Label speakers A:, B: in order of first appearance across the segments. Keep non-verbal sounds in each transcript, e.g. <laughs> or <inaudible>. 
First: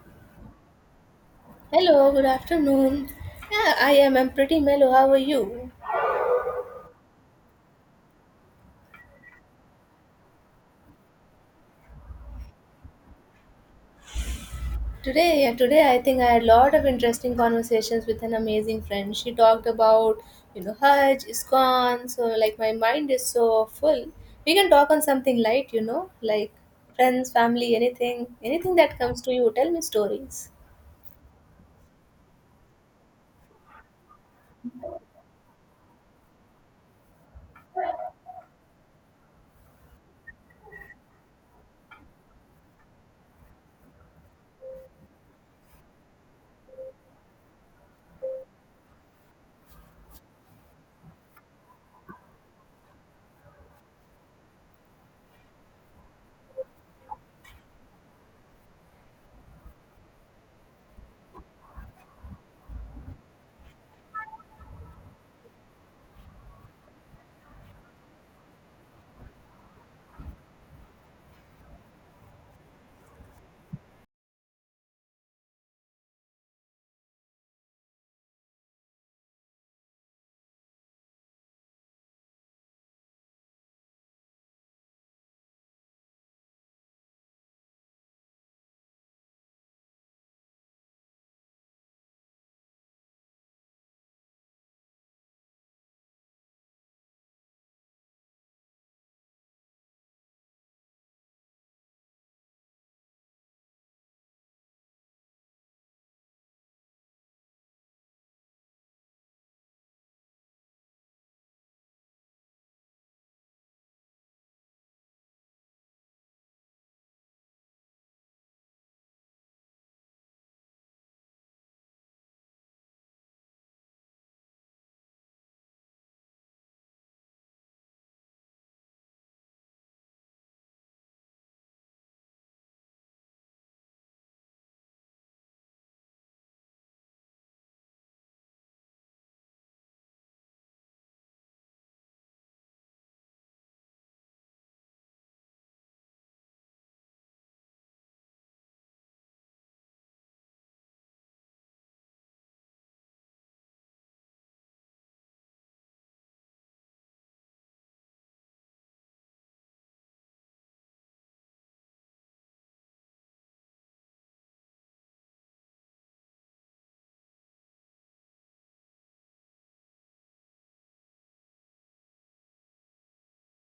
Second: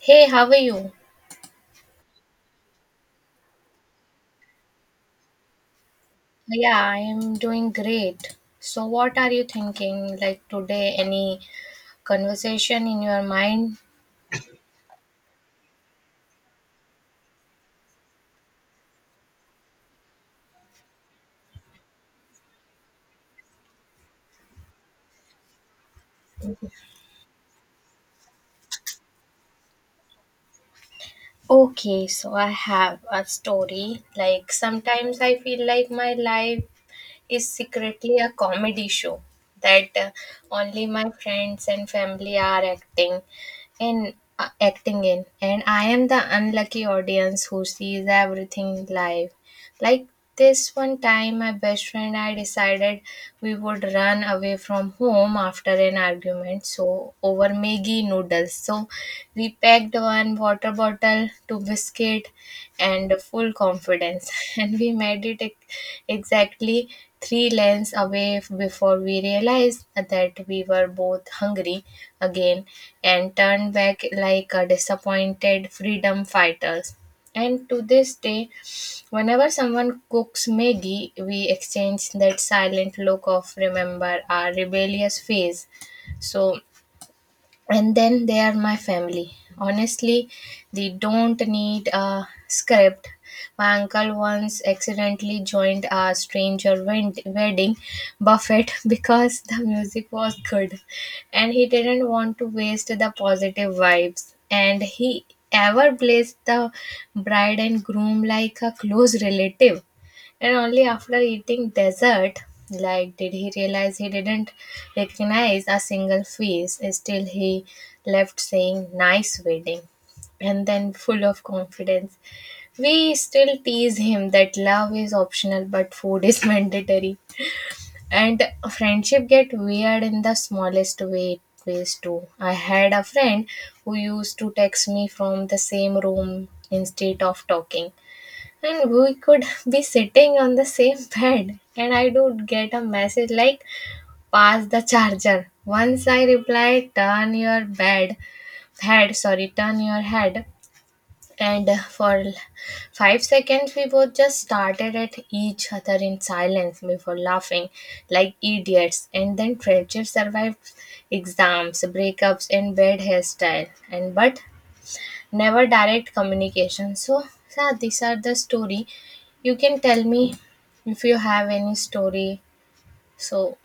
A: Hey, how are you?
B: Hello, good afternoon. Yeah, I am. I'm pretty mellow. How are you?
A: Yeah, I am doing great. So, what are you thinking like today? Any conversation in your mind?
B: Today, yeah, today I think I had a lot of interesting conversations with an amazing friend. She talked about, Hajj, ISKCON. So, like, my mind is so full. We can talk on something light, you know, like friends, family, anything that comes to you. Tell me stories.
A: Okay, so I have a story. Like, sometimes I feel like my life is secretly a comedy show that only my friends and family are acting in uh, acting in. And I am the unlucky audience who sees everything live. Like, this one time my best friend and I decided we would run away from home after an argument, so over Maggie noodles. So we packed one water bottle, two biscuit, and full confidence. <laughs> And we made it exactly three lanes away before we realized that we were both hungry again and turned back like a disappointed freedom fighters. And to this day, whenever someone cooks Maggie, we exchange that silent look of remember our rebellious phase. So, and then, they are my family. Honestly, they don't need a script. My uncle once accidentally joined a stranger wedding buffet <laughs> because the music was good and he didn't want to waste the positive vibes, and he ever blessed the bride and groom like a close relative. And only after eating dessert, like, did he realize he didn't recognize a single face. Still, he left saying, "Nice wedding." And then, full of confidence, we still tease him that love is optional but food is <laughs> mandatory. And friendship get weird in the smallest ways too. I had a friend who used to text me from the same room instead of talking, and we could <laughs> be sitting on the same <laughs> bed, and I would get a message like, pass the charger. Once I replied, turn your bed, head, sorry, turn your head. And for 5 seconds, we both just started at each other in silence before laughing like idiots. And then friendship survived exams, breakups, and bad hairstyle. And but never direct communication. So, yeah, these are the story. You can tell me if you have any story, so.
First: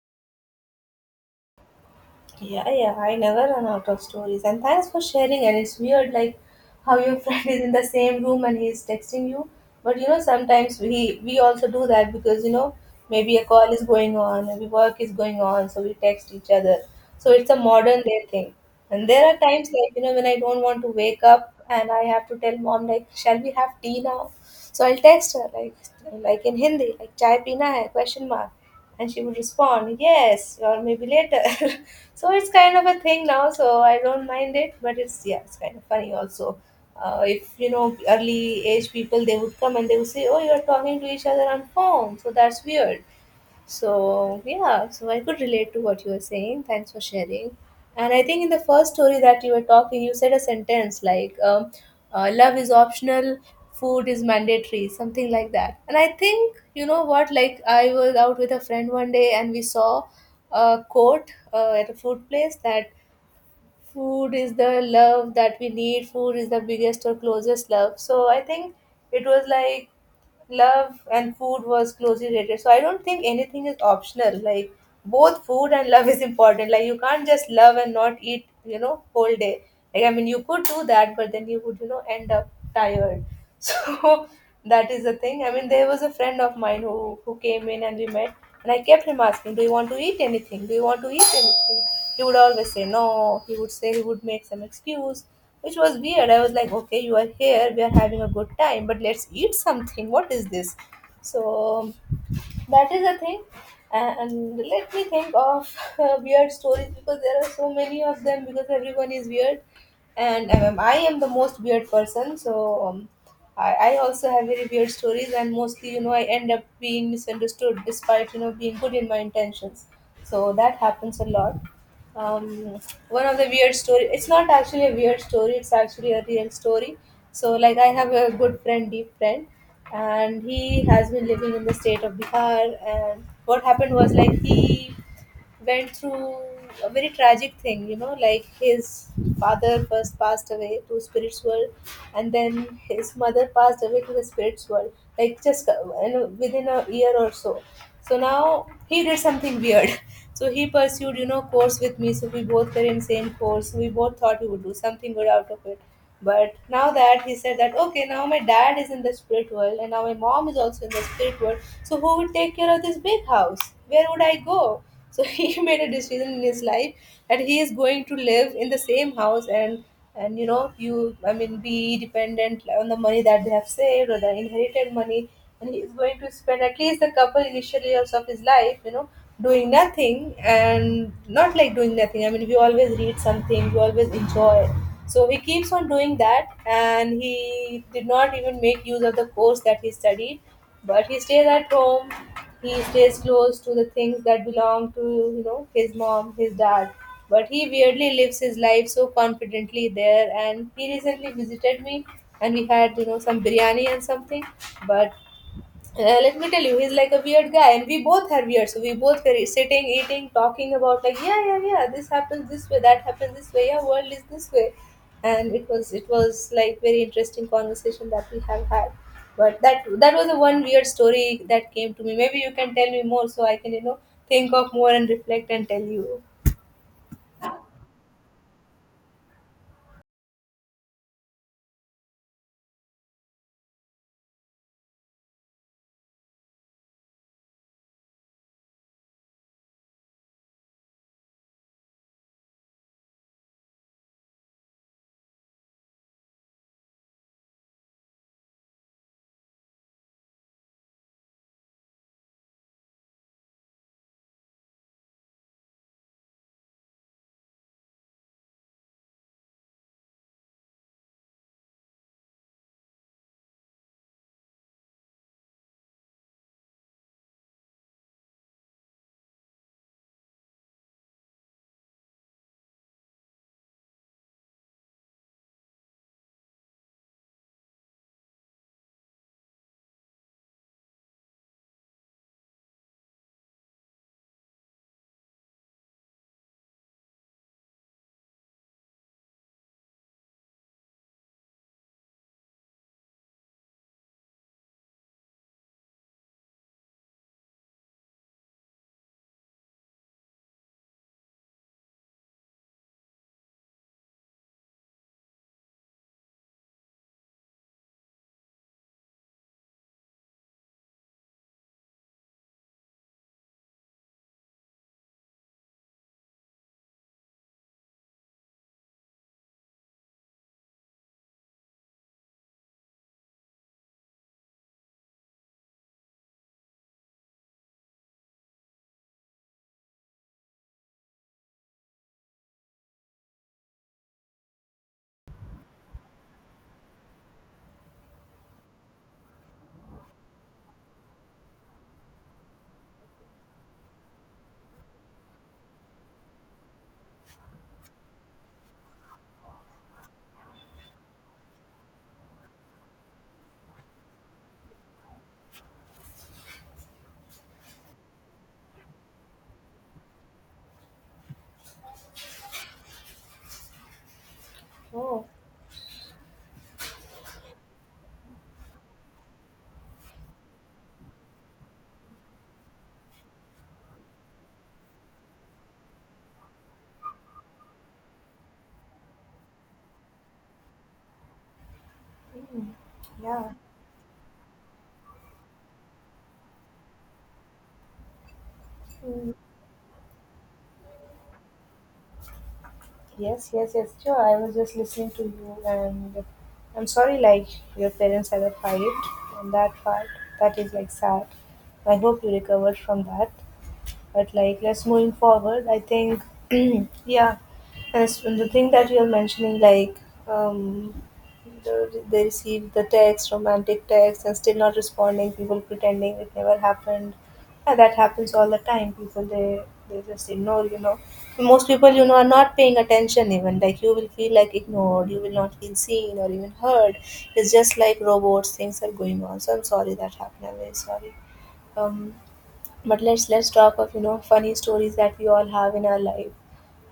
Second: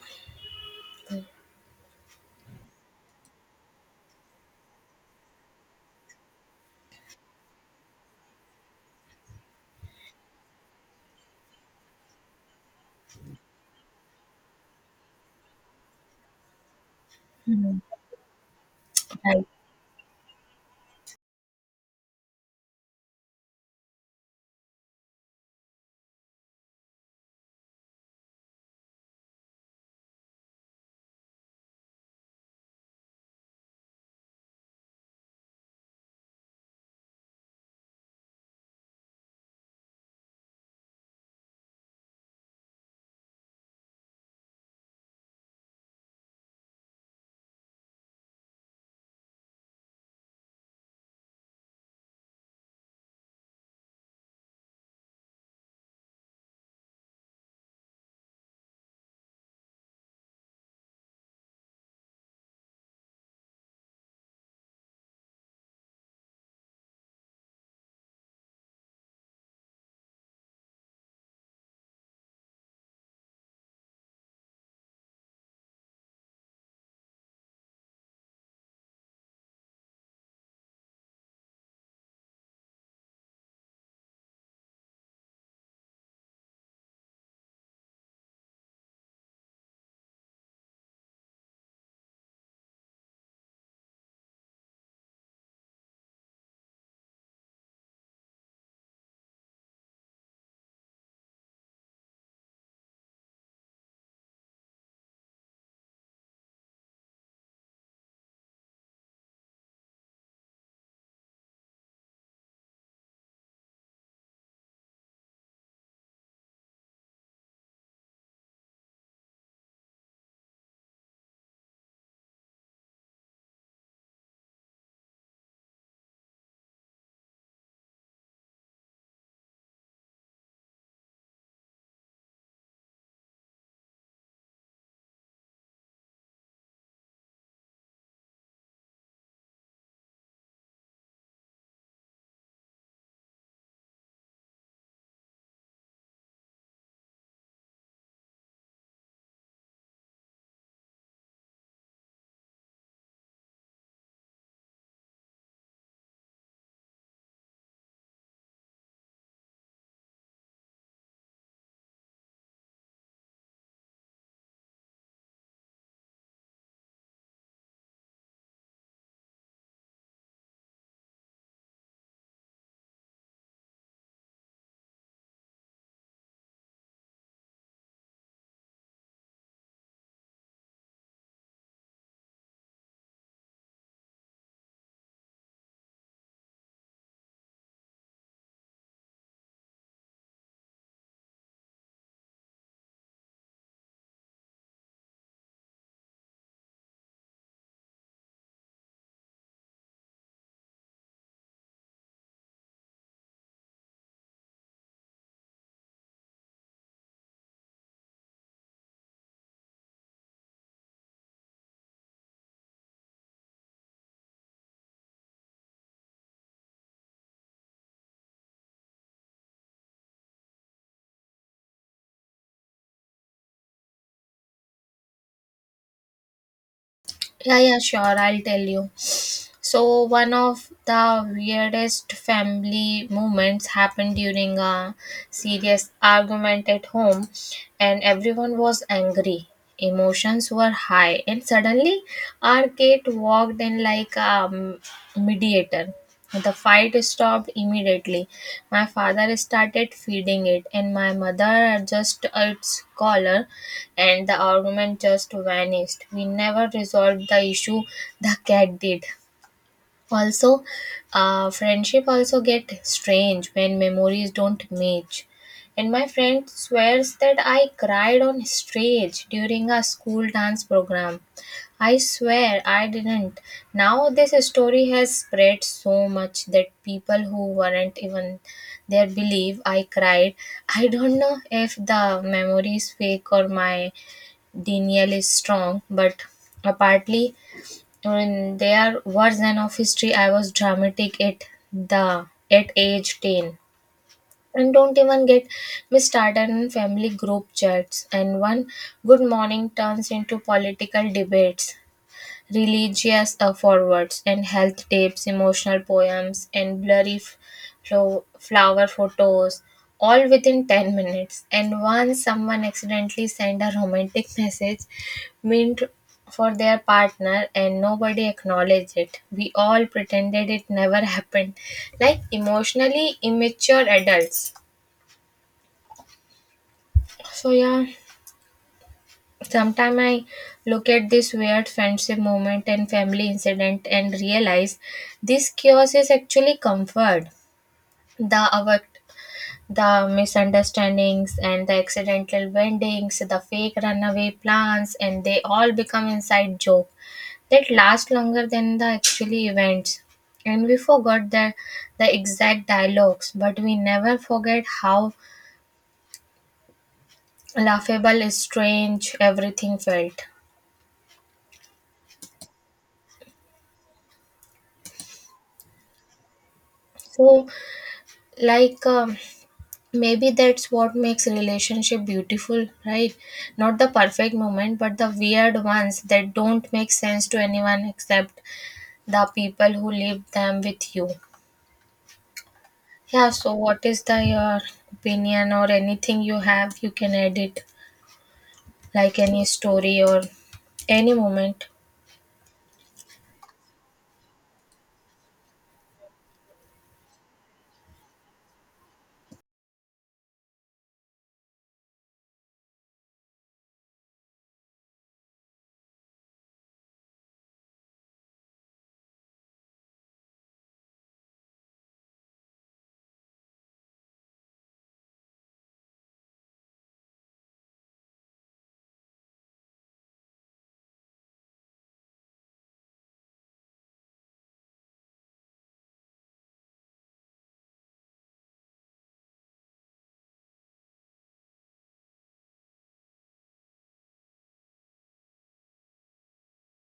B: Yeah, yeah, I never run out of stories. And thanks for sharing. And it's weird, like how your <laughs> friend is in the same room and he's texting you. But you know, sometimes we also do that because you know maybe a call is going on, maybe work is going on, so we text each other. So it's a
A: Mhm.
B: modern day thing. And there are
A: I
B: times like you know when I don't want to wake up and I have to tell mom like, shall we have tea now? So I'll text her like in Hindi, like chai pina hai question mark, and she would respond yes or maybe later. <laughs> So it's kind of a thing now. So I don't mind it, but it's yeah, it's kind of funny also. If you know early age people, they would come and they would say, "Oh, you are talking to each other on phone," so that's weird. So, yeah, so I could relate to what you were saying. Thanks for sharing. And I think in the first story that you were talking, you said a sentence like, love is optional, food is mandatory, something like that. And I think, you know what, like I was out with a friend one day and we saw a quote at a food place that food is the love that we need, food is the biggest or closest love, so I think it was like love and food was closely related, so I don't think anything is optional, like both food and love is important, like you can't just love and not eat you know whole day, like I mean you could do that but then you would you know end up tired. <laughs> So that is the thing. I mean there was a friend of mine who came in and we met, and I kept him asking, do you want to eat anything? Do you want to eat anything? He would always say no. He would say he would make some excuse, which was weird. I was like, okay, you are here, we are having a good time, but let's eat something. What is this? So that is the thing. And let me think of <laughs> weird stories because there are so many of them because everyone is weird. And I am the most weird person. I also have very weird stories, and mostly, you know, I end up being misunderstood despite, you know, being good in my intentions. So that happens a lot. Um, One of the weird story. It's not actually a weird story. It's actually a real story. So like I have a good friend, deep friend, and he has been living in the state of Bihar. And what happened was like he went through a very tragic thing, you know, like his father first passed away to spirits world, and then his mother passed away to the spirits world, like just you know, within a year or so. So now he did something weird. <laughs> So he pursued, you know, course with me. So we both were in same course. We both thought we would do something good out of it. But now that he said that, okay, now my dad is in the spirit world and now my mom is also in the spirit world. So who would take care of this big house? Where would I go? So <laughs> he made a decision in his life that he is going to live in the same house and you know you I mean be dependent on the money that they have saved or the inherited money, and he is going to spend at least the couple initial years of his life you know doing nothing, and not like doing nothing, I mean we always read something, we always enjoy, so he keeps on doing that, and he did not even make use of the course that he studied, but he stays at home. He stays close to the things that belong to you know his mom, his dad. But he weirdly lives his life so confidently there. And he recently visited me, and we had you know some biryani and something. But let me tell you, he's like a weird guy, and we both are weird. So we both were sitting, eating, talking about like, yeah, yeah, yeah, this happens this way, that happens this way, yeah, world is this way, and it was like very interesting conversation that we have had. But that was the one weird story that came to me. Maybe you can tell me more so I can you know think of more and reflect and tell you.
A: Yeah, yeah, sure. I'll tell you. So, one of the weirdest family moments happened during a serious argument at home, and everyone was angry. Emotions were high, and suddenly, our Kate walked in like a mediator. The fight stopped immediately. My father started feeding it, and my mother adjusted its collar, and the argument just vanished. We never resolved the issue, the cat did. Also, friendship also get strange when memories don't match. And my friend swears that I cried on stage during a school dance program. I swear I didn't. Now this story has spread so much that people who weren't even there believe I cried. I don't know if the memory is fake or my Daniel is strong, but apparently when their version of history I was dramatic at the at age 10. And don't even get me started on family group chats. And one good morning turns into political debates, religious forwards, and health tips, emotional poems, and blurry flower photos, all within 10 minutes. And once someone accidentally sent a romantic message meant for their partner, and nobody acknowledged it. We all pretended it never happened, like emotionally immature adults. So, yeah. Sometimes I look at this weird friendship moment and family incident and realize this chaos is actually comfort. The avo- the misunderstandings and the accidental weddings, the fake runaway plans, and they all become inside joke that last longer than the actually events. And we forgot the exact dialogues, but we never forget how laughable, strange everything felt.
B: Oh,
A: So, like. Maybe that's what makes relationship beautiful, right? Not the perfect moment, but the weird ones that don't make sense to anyone except the people who live them with you. Yeah,
B: yeah.
A: so what is the your opinion or anything you have? You can edit like any story or any moment.
B: Yes, yes, yes, sure. I was just listening to you, and I'm sorry, like your parents had a fight, and that part, that is like sad. I hope you recovered from that. But like, let's moving forward. I think, <clears throat> yeah, and the thing that you're mentioning, like, um, they receive the text, romantic text, and still not responding. People pretending it never happened. Yeah, that happens all the time. People they just ignore. You know, most people you know are not paying attention. Even like you will feel like ignored. You will not feel seen or even heard. It's just like robots. Things are going on. So I'm sorry that happened. I'm very sorry, um but let's talk of you know funny stories that we all have in our life.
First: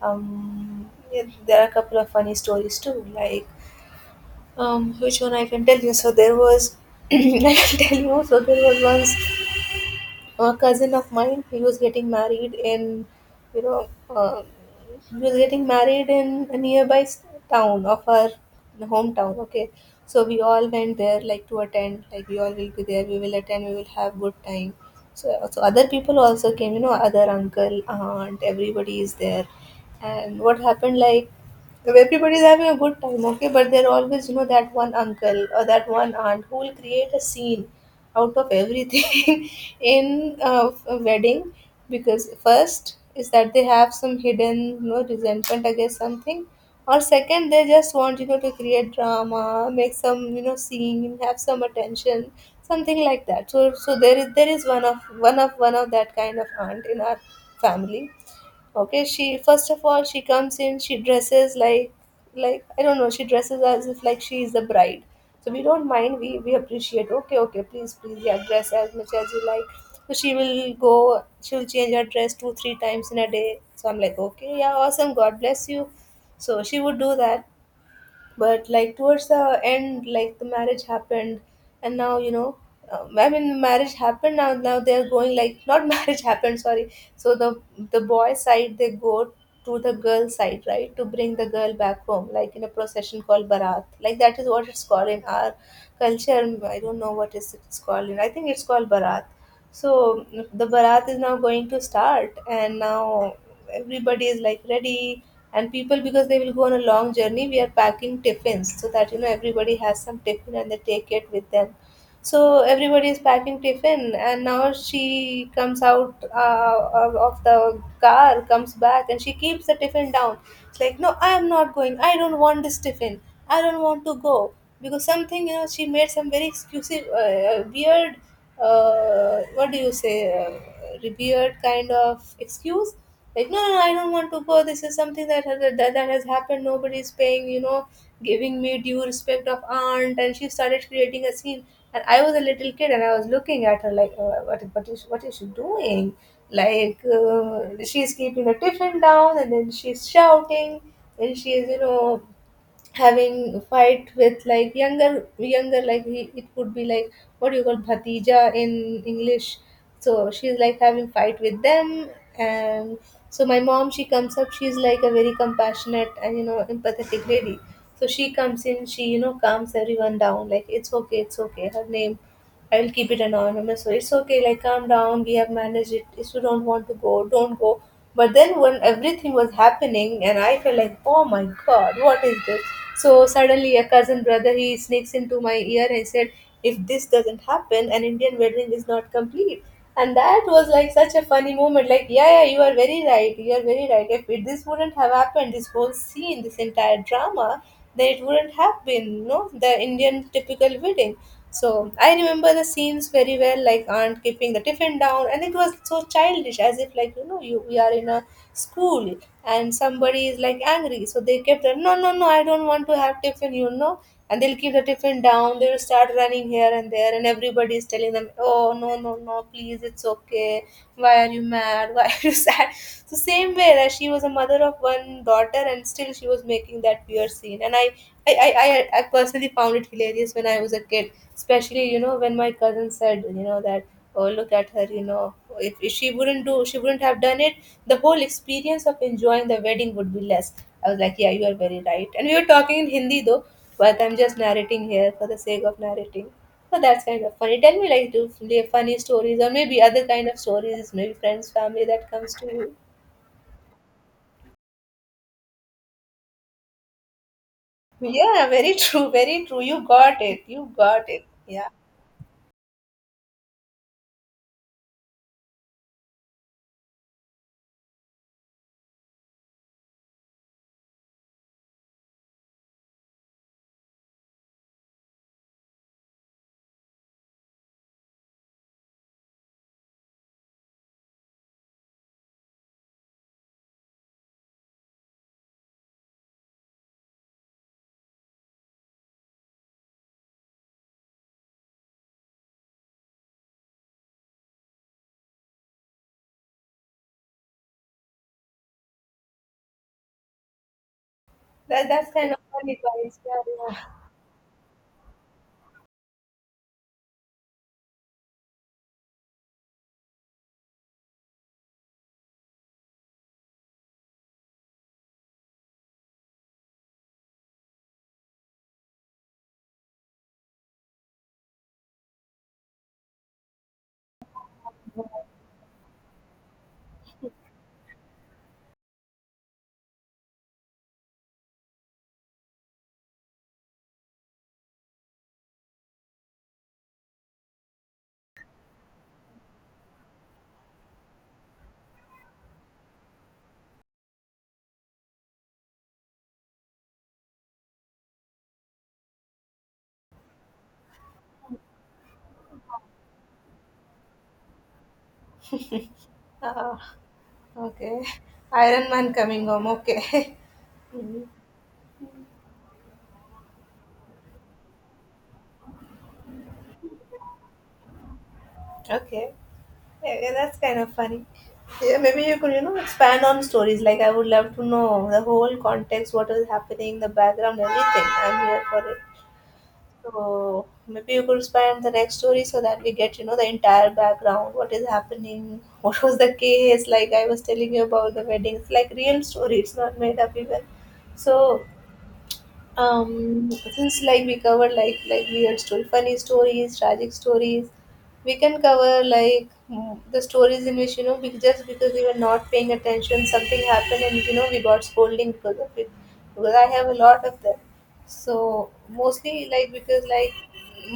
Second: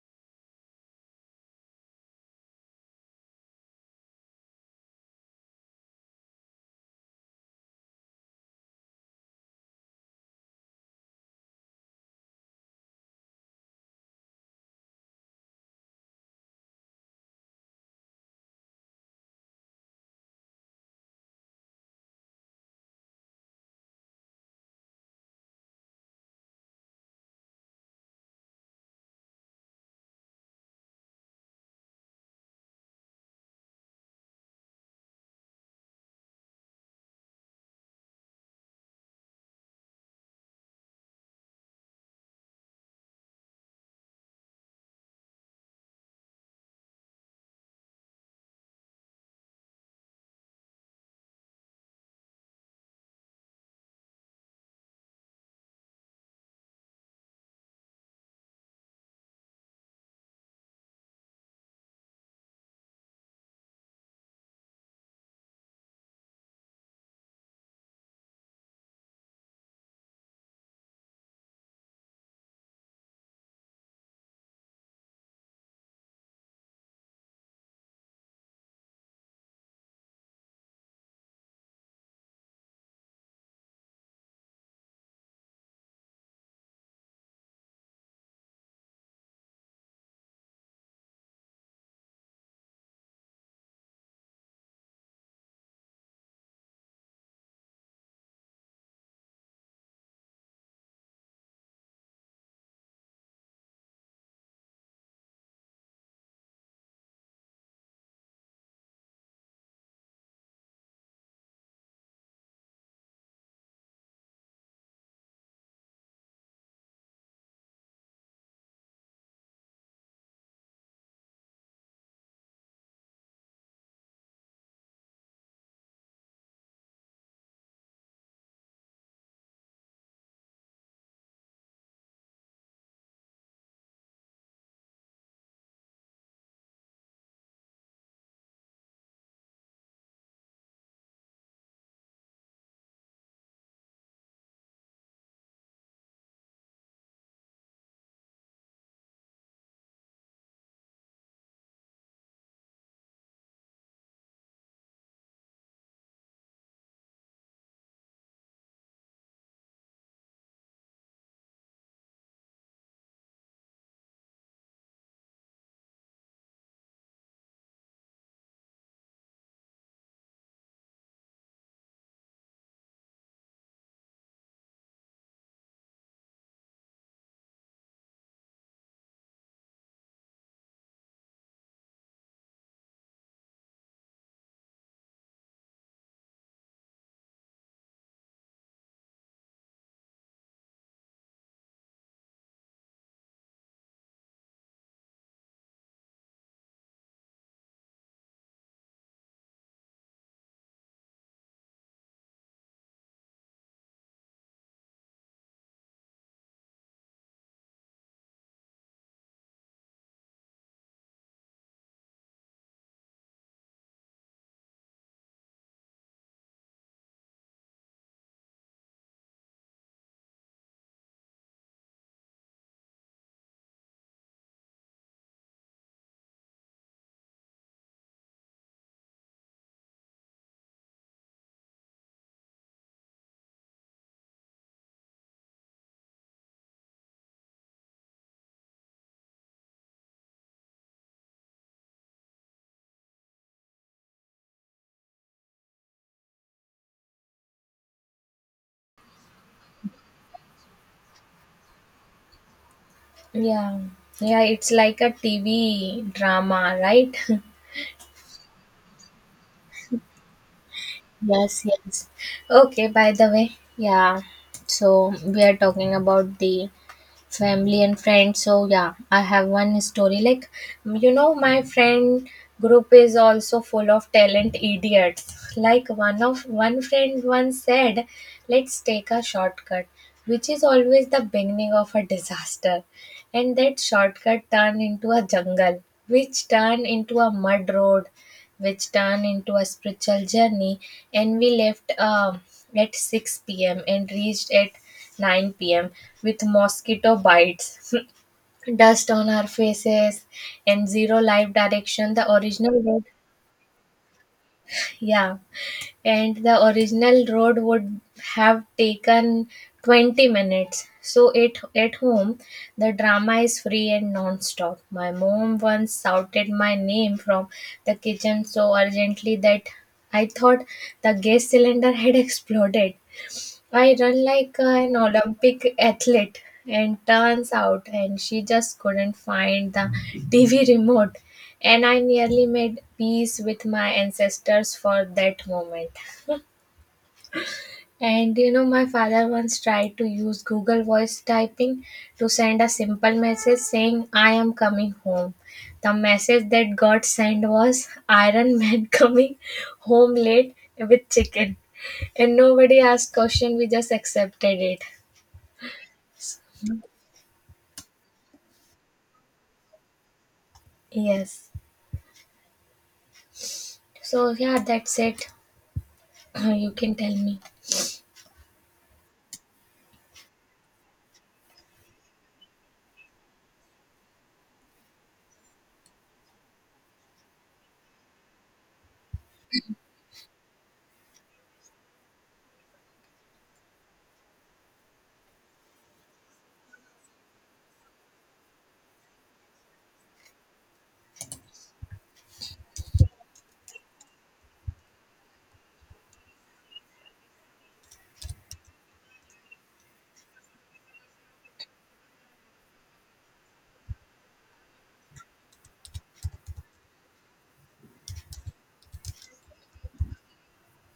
B: Yeah, there are a couple of funny stories too. Like which one I can tell you? So there was <clears throat> I can tell you. So there was once a cousin of mine, he was getting married in you know he was getting married in a town of our hometown, okay. So we all went there like to attend, like we all will be there, we will attend, we will have good time. So other people also came you know other uncle aunt everybody is there. And what happened like, everybody's having a good time, okay, but there always you know that one uncle or that one aunt who will create a scene out of everything <laughs> in a wedding, because first is that they have some hidden you know resentment against something, or second they just want you know to create drama, make some you know scene, have some attention, something like that. So there is, there is one of that kind of aunt in our family, okay. She first of all, she comes in, she dresses like I don't know, she dresses as if like she is the bride. So we don't mind, we appreciate, okay okay please please, yeah dress as much as you like. So she will go, she'll change her dress two three times in a day, so I'm like, okay, yeah, awesome, god bless you. So she would do that. But like towards the end, like the marriage happened, and now you know, I mean marriage happened, now now they're going like, not <laughs> marriage happened, sorry. So the boy side, they go to the girl side, right, to bring the girl back home like in a procession called barat, like that is what it's called in our culture. I don't know what is it's called in, I think it's called barat. So the barat is now going to start, and now everybody is like ready. And people, because they will go on a long journey, we are packing tiffins so that you know everybody has some tiffin and they take it with them. So everybody is packing tiffin, and now she comes out of the car, comes back, and she keeps the tiffin down. It's like, no, I am not going, I don't want this tiffin. I don't want to go, because something you know she made some very exclusive, weird. What do you say? Weird kind of excuse. Like, no, no, no, I don't want to go. This is something that has that has happened. Nobody is paying, you know, giving me due respect of aunt, and she started creating a scene. And I was a little kid, and I was looking at her like, what, what is she doing? Like she's keeping the tiffin down, and then she's shouting, and she's, you know, having fight with like younger like it could be like what do you call bhatija in English. So she's like having fight with them, and so my mom, she comes up. She's like a very compassionate and, you know, empathetic lady. So she comes in, she, you know, calms everyone down, like, it's okay, it's okay. Her name I will keep it anonymous. So it's okay, like calm down, we have managed it. If you don't want to go, don't go. But then when everything was happening and I felt like, oh my god, what is this? So suddenly a cousin brother he sneaks into my ear and said, if this doesn't happen, an Indian wedding is not complete. And that was like such a funny moment. Like, yeah, yeah, you are very right. You are very right. If it, this wouldn't have happened, this whole scene, this entire drama, then it wouldn't have been, no, the Indian typical wedding. So I remember the scenes very well, like aunt keeping the tiffin down, and it was so childish, as if, like, you know, you we are in a school and somebody is like angry, so they kept the no no no I don't want to have tiffin, you know, and they'll keep the tiffin down. They will start running here and there, and everybody is telling them oh no no no please it's okay. Why are you mad? <laughs> Why are you <laughs> sad? So same way that she was a mother of one daughter, and still she was making that weird scene, and I personally found it hilarious when I was a kid, especially, you know, when my cousin said, you know, that, oh, look at her, you know, if she wouldn't do, she wouldn't have done it, the whole experience of enjoying the wedding would be less. I was like, yeah, you are very right. And we were talking in Hindi though, but I'm just narrating here for the sake of narrating. So that's kind of funny. Tell me, like, do you have funny stories or maybe other kind of stories, maybe friends, family that comes to you.
A: Yeah, yeah, it's like a TV drama, right? <laughs>
B: Yeah, very true, very true. You got it. You got it.
A: Yes,
B: Yeah.
A: yes. Okay, by the way, yeah. So we are talking about the family and friends. So yeah, I have one story. Like, you know, my friend group is also full of talent idiots. Like, one friend once said, let's take a shortcut, which is always the beginning of a disaster. And that shortcut turned into a jungle, which turned into a mud road, which turned into a spiritual journey. And we left at 6 p.m. and reached at 9 p.m. with mosquito bites, <laughs> dust on our faces, and zero life
B: That, that's
A: direction.
B: kind
A: The
B: of funny,
A: original road.
B: guys. Yeah, yeah.
A: Yeah. And the original road would have taken 20 minutes. So it at home, the drama is free and non-stop. My mom once shouted my name from the kitchen so urgently that I thought the gas cylinder had <laughs> exploded. I run like an Olympic athlete, and turns out, and she just couldn't find the TV remote. And I nearly made peace with my ancestors for that moment. And, you know, my father once tried to use Google Voice typing to send a simple message saying, I am coming home. The message that got sent was, Iron Man <laughs> coming home late with chicken. And nobody asked question, we just accepted it.
B: Uh, okay. Iron Man coming home. Okay. <laughs> Mhm.
A: Yes. So yeah, that's it. <clears throat> You can tell me.
B: Okay. Yeah, yeah, that's kind of funny. Yeah, maybe you could, you know, expand on stories. Like, I would love to know the whole context, what is happening, the background, everything. I'm here for it. So, maybe you could expand the next story so that we get, you know, the entire background. What is happening? <laughs> What was the case? Like, I was telling you about the wedding. It's like real story. It's not made up even. So, since like we cover like weird story, funny stories, tragic stories, we can cover like, the stories in which, you know, just because we were not paying attention something happened and, you know, we got scolding because of it, because I have a lot of them. So mostly like, because like,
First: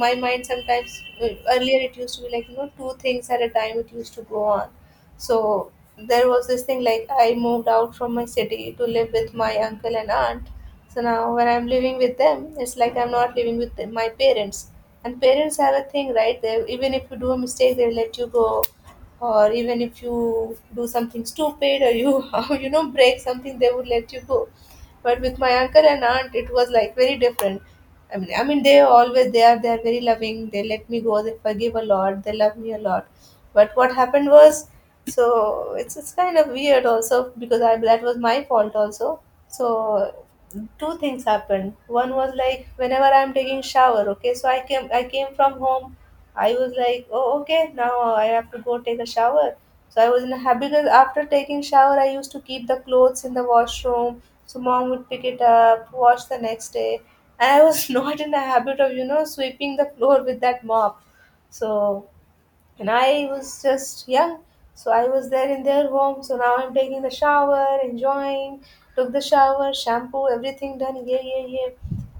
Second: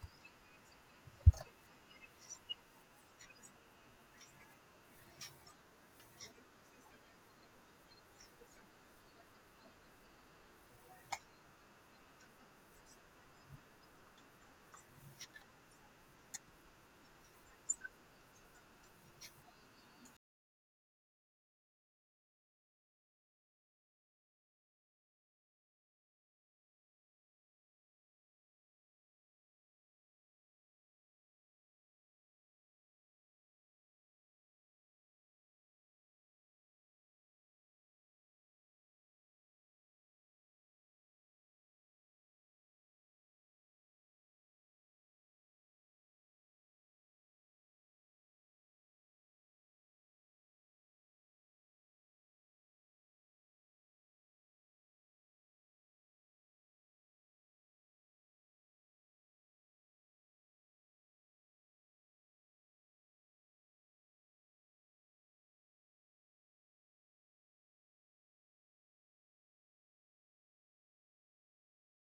B: my mind sometimes, earlier it used to be like, you know, two things at a time it used to go on. So there was this thing like I moved out from my city to live with my uncle and aunt. So now when I'm living with them, it's like I'm not living with my parents. And parents have a thing, right? They, even if you do a mistake, they'll let you go, or even if you do something stupid or you <laughs> you know break something, they would let you go. But with my uncle and aunt, it was like very different. I mean, they always they are very loving. They let me go. They forgive a lot. They love me a lot. But what happened was, so it's kind of weird also because I that was my fault also. So two things happened. One was like whenever I'm taking shower, okay, so I came from home, I was like oh okay now I have to go take a shower. So I was in a habit because after taking shower I used to keep the clothes in the washroom so mom would pick it up, wash the next day. And I was <laughs> not in a habit of, you know, sweeping the floor with that mop. So, and I was just young. So I was there in their home. So now I'm taking the shower, enjoying, took the shower, shampoo, everything done. Yeah, yeah, yeah.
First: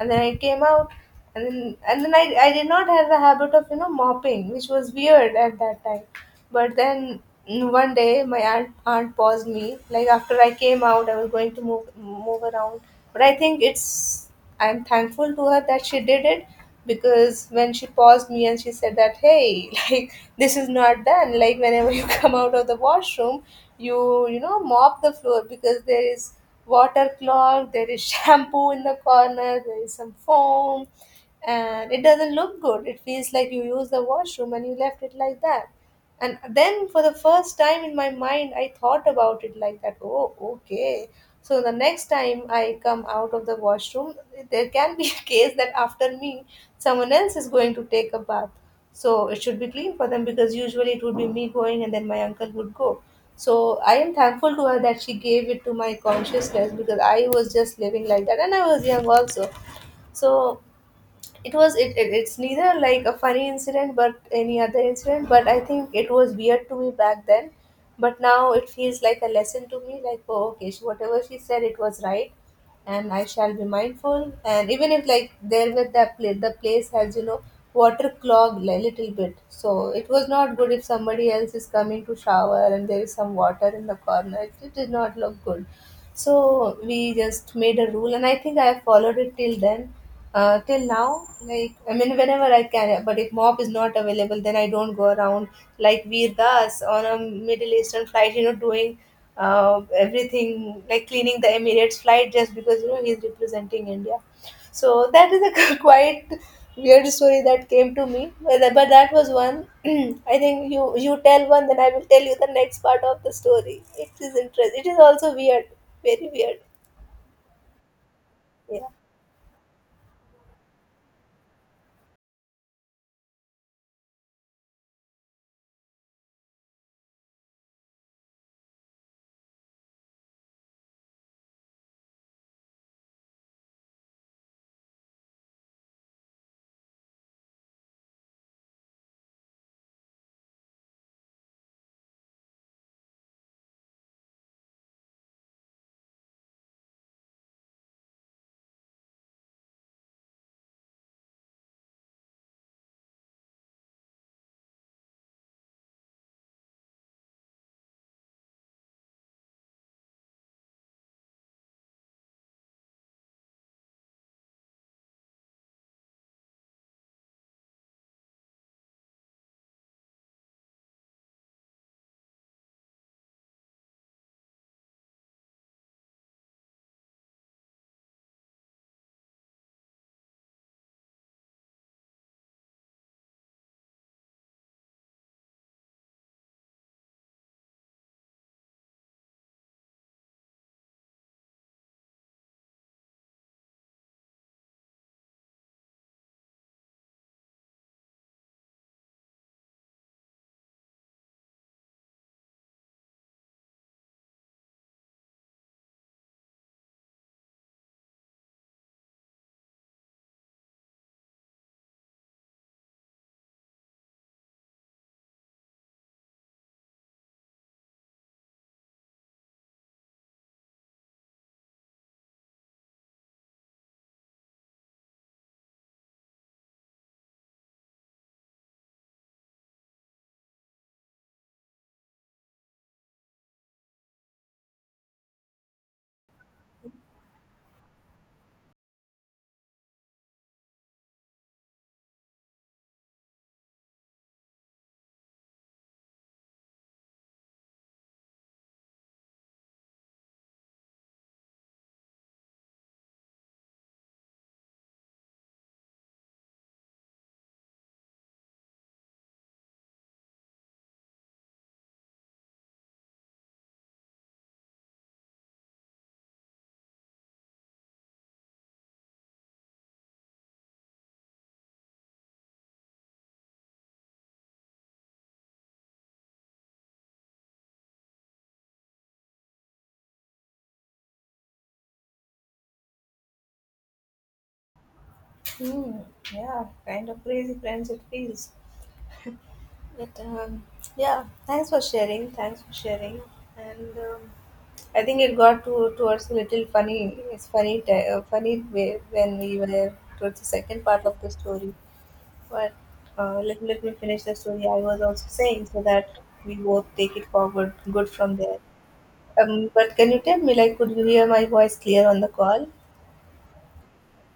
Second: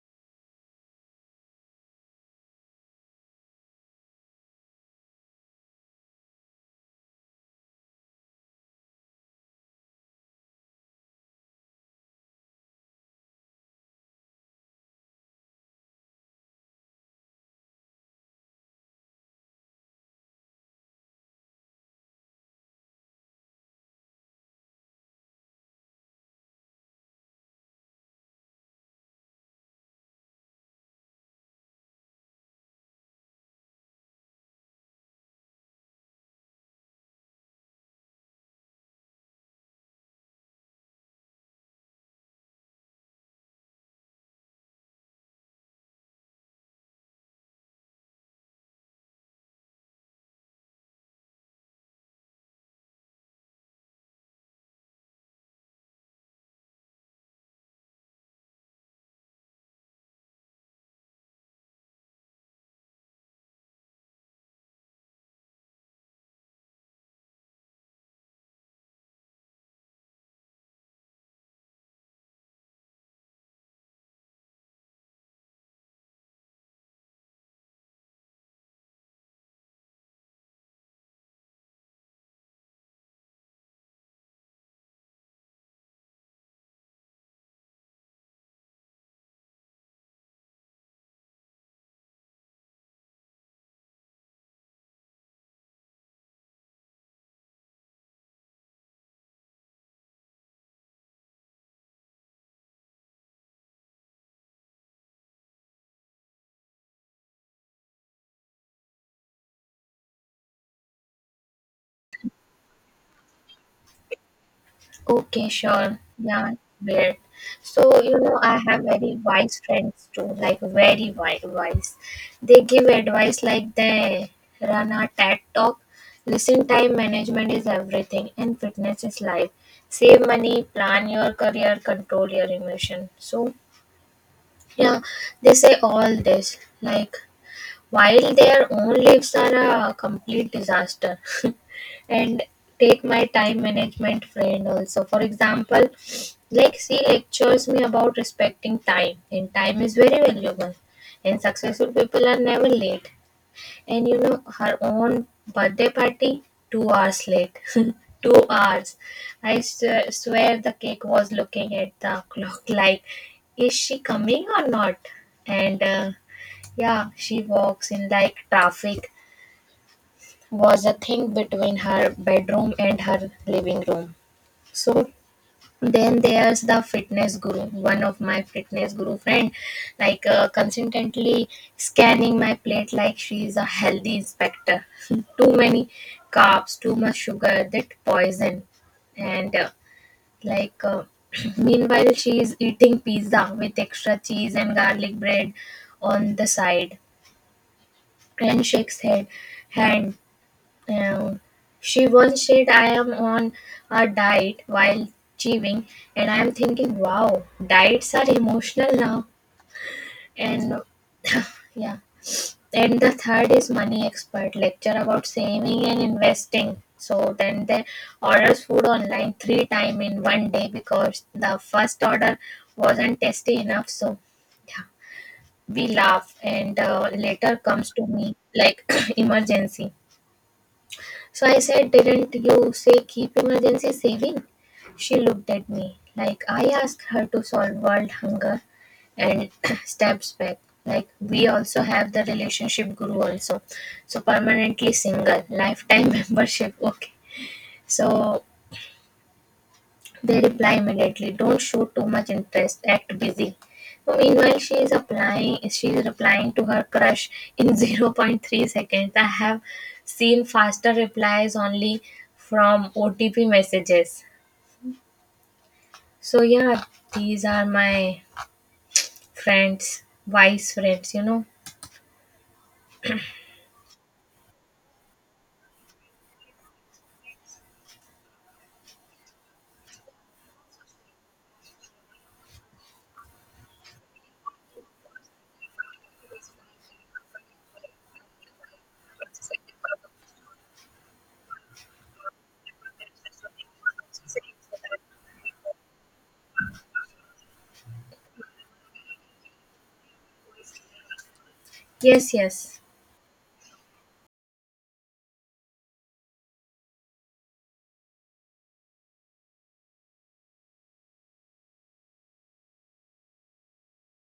B: And then I came out. And then I did not have the habit of, you know, mopping, which was weird at that time. But then one day my aunt paused me. Like after I came out, I was going to move around. But I think it's, I'm thankful to her that she did it because when she paused me and she said that, hey, <laughs> like this is not done. Like whenever you come out of the washroom, you know, mop the floor because there is water clog, there is <laughs> shampoo in the corner, there is some foam, and it doesn't look good. It feels like you used the washroom and you left it like that. And then for the first time in my mind, I thought about it like that. Oh, okay. So the next time I come out of the washroom, there can be <laughs> a case that after me, someone else is going to take a bath. So it should be clean for them because usually it would be me going and then my uncle would go. So I am thankful to her that she gave it to my consciousness because I was just living like that and I was young also. So it was it, it it's neither like a funny incident but any other incident, but I think it was weird to me back then, but now it feels like a lesson to me, like oh okay, she, whatever she said it was right, and I shall be mindful, and even if like there with that place the place has, you know, water clogged a little bit, so it was not good if somebody else is coming to shower and there is some water in the corner, it did not look good. So we just made a rule and I think I have followed it till then, till now, like I mean whenever I can, but if mop is not available then I don't go around like Veer Das on a Middle Eastern flight, you know, doing everything like cleaning the Emirates flight just because, you know, he's representing India. So that is a <laughs> quite weird story that came to me. But that was one. <clears throat> I think you tell one, then I will tell you the next part of the story. It is interesting. It is also
A: Okay,
B: weird,
A: sure.
B: very
A: Yeah,
B: weird.
A: weird. So, you know, I have
B: Yeah.
A: very wise friends too, like very wise, wise. They give advice like they run a TED talk. Listen, time management is everything, and fitness is life. Save money, plan your career, control your emotion. So, yeah, they say all this. Like, while their own lives are a complete disaster. <laughs> And take my time management friend also, for example. Like, she lectures me about respecting time, and time is very valuable, and successful people are never late. And, you know, her own birthday party, 2 hours late. <laughs> 2 hours. I swear the cake was looking at the clock like, is she coming or not? And yeah, she walks in like traffic was a thing between her bedroom and her living room. So then there's the fitness guru. One of my fitness guru friend, like consistently scanning my plate like she is a healthy inspector. <laughs> Too many carbs, too much sugar, that poison. And like uh, <clears throat> meanwhile, she is eating pizza with extra cheese and garlic bread on the side, and shakes head hand. uh, She once said, I'm on a diet while chewing, and I'm thinking, wow, diets are emotional now. And yeah. And the third is money expert lecture about saving and investing. So then they orders food online three time in one day because the first order wasn't tasty enough. So yeah, we laugh, and later comes to me like <coughs> <clears throat> emergency. So I said, didn't you say keep emergency saving? She looked at me like I asked her to solve world hunger, and <clears throat> steps back. Like we also have the relationship guru also. So permanently single, lifetime <laughs> membership. Okay. So they reply immediately, don't show too much interest, act busy. So meanwhile, she is replying to her crush in <laughs> zero point 0.3 seconds. I have seen faster replies only from OTP messages. So yeah, these are my friends, wise friends, you know.
B: Hmm. Yeah, kind of crazy friends it feels. But yeah. Thanks for sharing. Thanks for sharing. And I think it got to towards a little funny. It's funny, funny way when we were towards the second part of the story.
A: Yes,
B: But
A: yes.
B: let me finish the story I was also saying so that we both take it forward good from there. But can you tell me, like, could you hear my voice clear on the call?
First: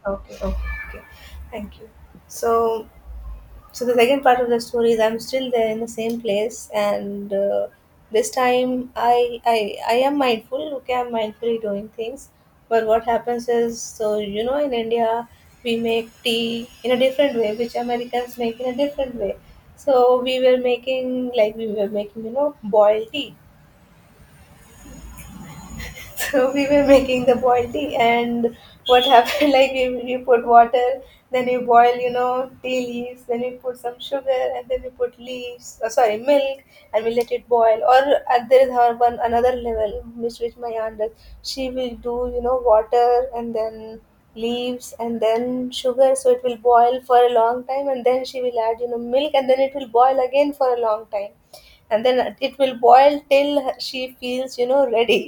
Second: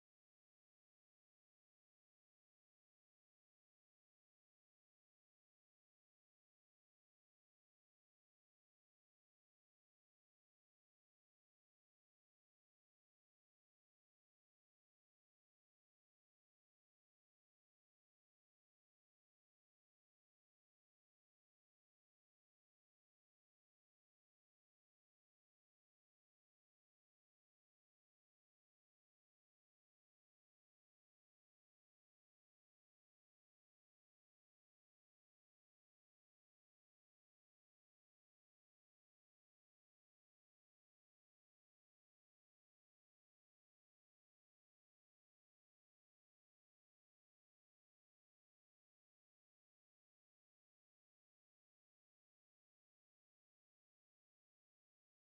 B: Okay, okay, okay. Thank you. So, so the second part of the story is I'm still there in the same place, and this time I am mindful. Okay, I'm mindfully doing things. But what happens is, so you know, in India we make tea in a different way, which Americans make in a different way. So we were making like we were making, you know, boiled tea. <laughs> So we were making the boiled tea, and what happened? <laughs> Like you put water, then you boil, you know, tea leaves, then you put some sugar, and then you put leaves. Sorry, milk, and we let it boil. Or there is her one another level, which my aunt does. She will do, you know, water and then leaves and then sugar, so it will boil for a long time, and then she will add, you know, milk, and then it will boil again for a long time and then it will boil till she feels, you know, ready.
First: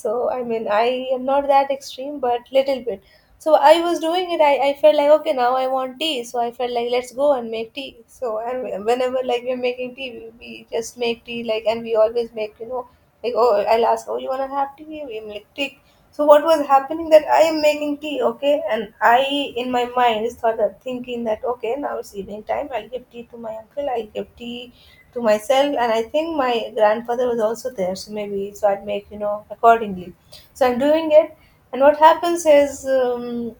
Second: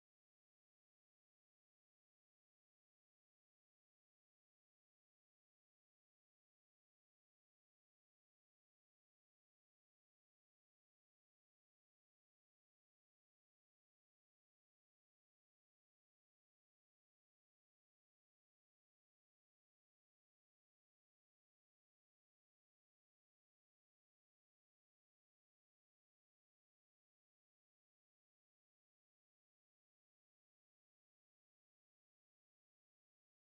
B: So I mean I am not that extreme but little bit. So I was doing it. I felt like okay now I want tea. So I felt like let's go and make tea. So and whenever like we're making tea, we just make tea like and we always make like oh I'll ask, oh you wanna have tea? We make tea. So what was happening that I am making tea, okay, and I in my mind is thought of thinking that okay, now it's evening time, I'll give tea to my uncle, I'll give tea to myself, and I think my grandfather was also there, so maybe so I'd make, you know, accordingly. So I'm doing it, and what happens is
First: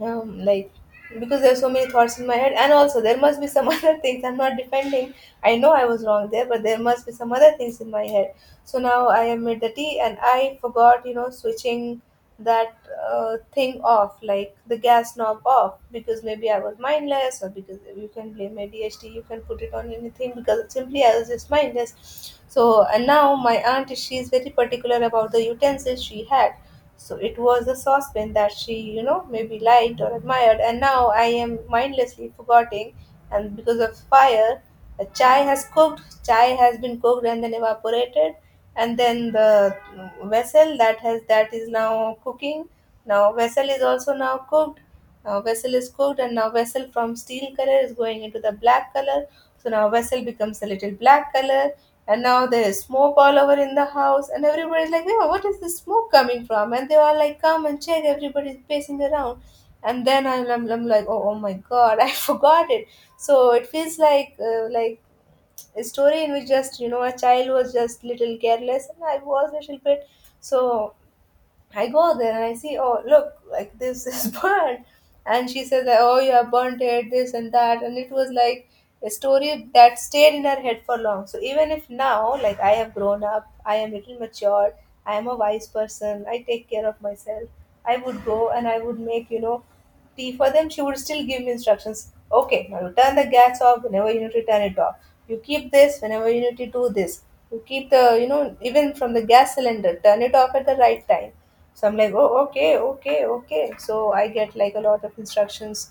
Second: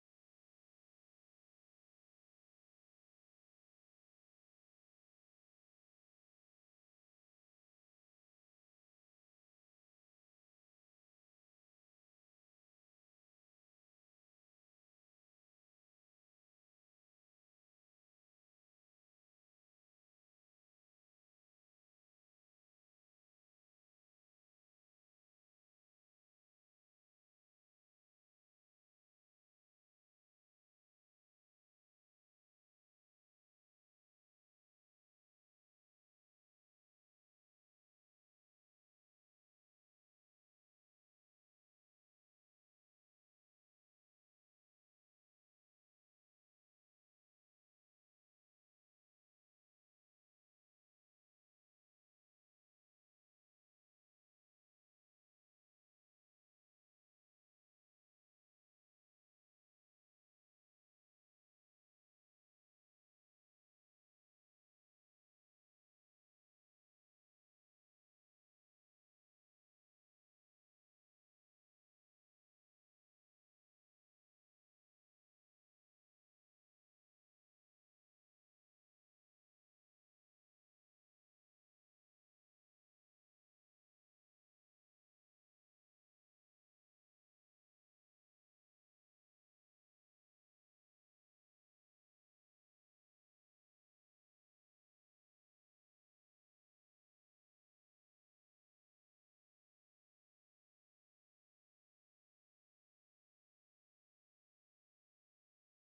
B: like because there's so many thoughts in my head, and also there must be some <laughs> other things. I'm not defending. I know I was wrong there, but there must be some other things in my head. So now I am made the tea, and I forgot, you know, switching that thing off, like the gas knob off, because maybe I was mindless, or because you can blame my ADHD, you can put it on anything, because simply I was just mindless. So and now my aunt, she is very particular about the utensils she had. So it was a saucepan that she, you know, maybe liked or admired, and now I am mindlessly forgetting. And because of fire, a chai has cooked, chai has been cooked and then evaporated, and then the vessel that has that is now cooking. Now vessel is also now cooked. Now vessel is cooked, and now vessel from steel color is going into the black color. So now vessel becomes a little black color, and now there's smoke all over in the house, and everybody's like, yeah, what is this smoke coming from? And they all like, come and check, everybody's pacing around. And then I'm like, oh, oh my god, <laughs> I forgot it. So it feels like a story in which just, you know, a child was just little careless, and I was a little bit. So I go there and I see, oh, look, like this is <laughs> burnt. And she says, like, oh, you have burnt it, this and that. And it was like a story that stayed in her head for long. So even if now, like, I have grown up, I am little matured, I am a wise person, I take care of myself, I would go and I would make, you know, tea for them. She would still give me instructions. Okay, now you turn the gas off whenever you need to turn it off. You keep this whenever you need to do this. You keep the, you know, even from the gas cylinder, turn it off at the right time. So I'm like, oh, okay, okay, okay. So I get like a lot of instructions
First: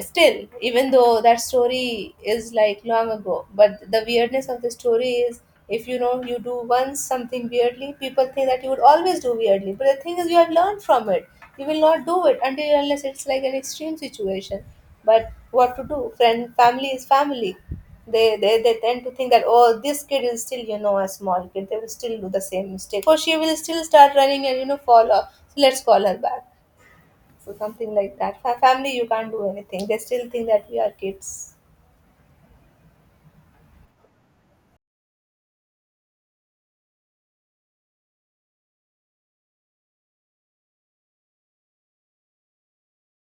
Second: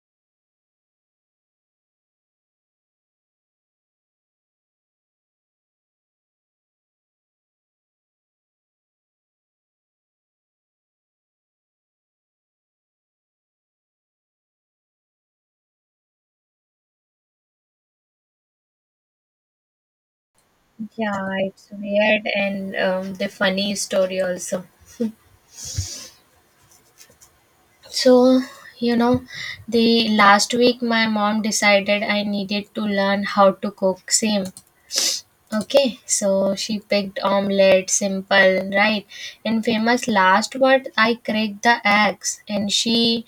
B: still, even though that story is like long ago. But the weirdness of the story is, if you know you do once something weirdly, people think that you would always do weirdly. But the thing is, you have learned from it. You will not do it until unless it's like an extreme situation. But what to do? Friend, family is family. They tend to think that oh, this kid is still, you know, a
A: Yeah,
B: small
A: it's
B: kid, they will still
A: weird,
B: do the same
A: and
B: mistake, or
A: the
B: she will
A: funny
B: still start
A: story
B: running and,
A: also.
B: you know, fall off, so let's call her back. So something like
A: So,
B: that. Fa
A: you
B: Family, you
A: know,
B: can't do anything, they
A: the
B: still think
A: last
B: that we
A: week
B: are
A: my mom
B: kids.
A: decided I needed to learn how to cook same. Okay, so she picked omelette, simple, right? And famous last word, I cracked the eggs, and she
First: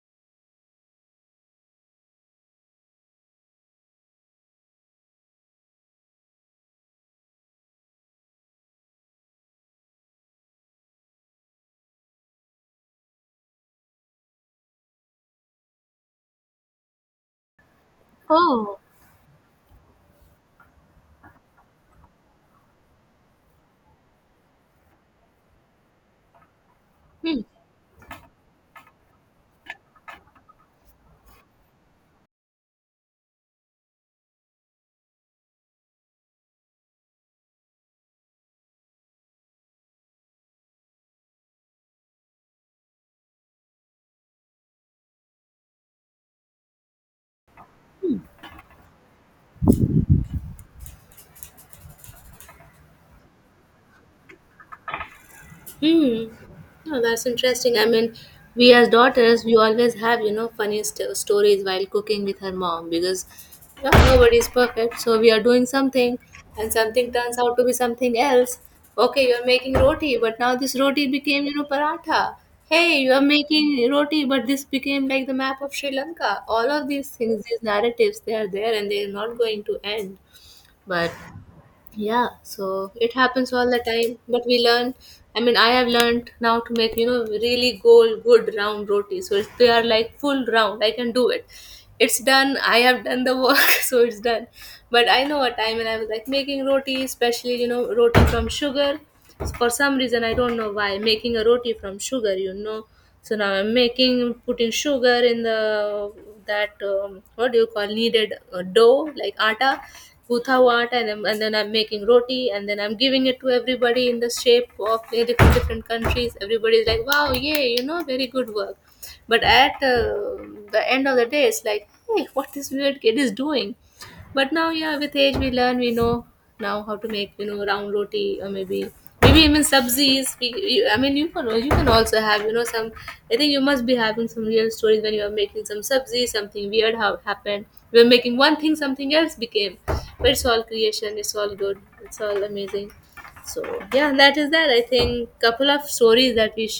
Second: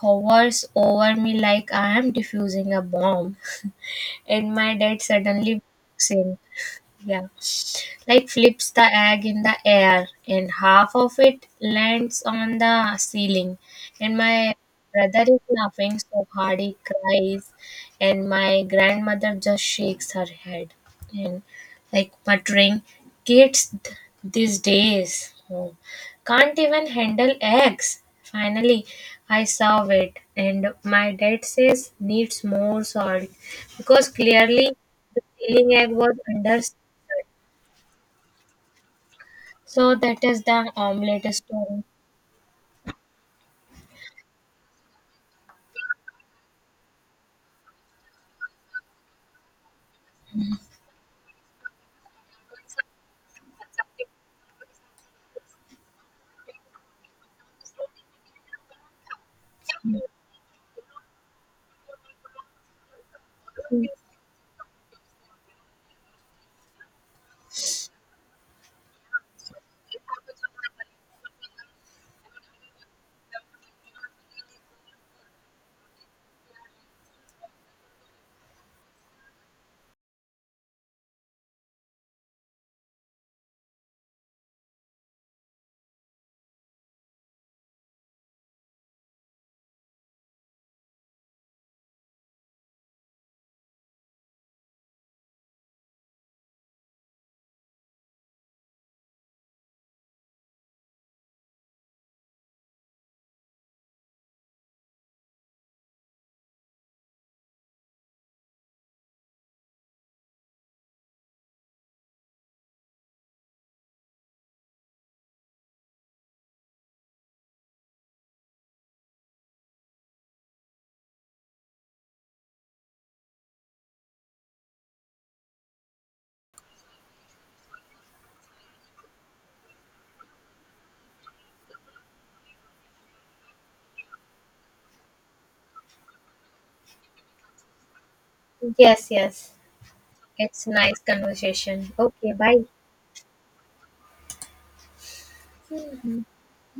A: hovers over me like I am diffusing a bomb. <laughs> And my dad suddenly walks in. Yeah, like flips the egg in the air, and half of it lands on the ceiling. And my brother is laughing so hard he cries. And my grandmother just shakes her head and, like, muttering, kids these days. Oh, can't even handle eggs. Finally, I saw it, and my dad says, needs more salt. Because clearly, the ceiling egg was under. So that is the omelette story.
B: Hmm. No, that's interesting. I mean, we as daughters, we always have, you know, funny stories while cooking with her mom, because yeah, nobody is perfect. So we are doing something and something turns out to be something else. Okay, you're making roti, but now this roti became, you know, paratha. Hey, you are making roti, but this became like the map of Sri Lanka. All of these things, these narratives, they are there and they are not going to end. But yeah, so it happens all the time, but we learn. I mean, I have learned now to make, you know, really goal good round rotis, so if they are like full round, I can do it. It's done, I have done the work. <laughs> So it's done. But I know a time when I was like making roti, especially, you know, roti from sugar, for some reason I don't know why, making a roti from sugar, you know. So now I'm making, putting sugar in the that, what do you call, kneaded dough like atta, gutha hua atta, and then I'm making roti, and then I'm giving it to everybody in the shape of the different different countries, everybody's like wow, yay, you know, very good work. But at the end of the day, it's like, hey, what this weird kid is doing. But now yeah, with age we learn, we know now how to make, you know, round roti, or maybe maybe even subsies. I mean, you can, you can also have, you know, some. I think you must be having some real stories when you are making some subsies, something weird how happened, we were making one thing,
A: Yes,
B: something else
A: yes.
B: became. But it's all
A: It's nice
B: creation, it's all good,
A: conversation.
B: it's
A: Okay,
B: all
A: bye.
B: amazing. So yeah, that is that. I think couple of stories that we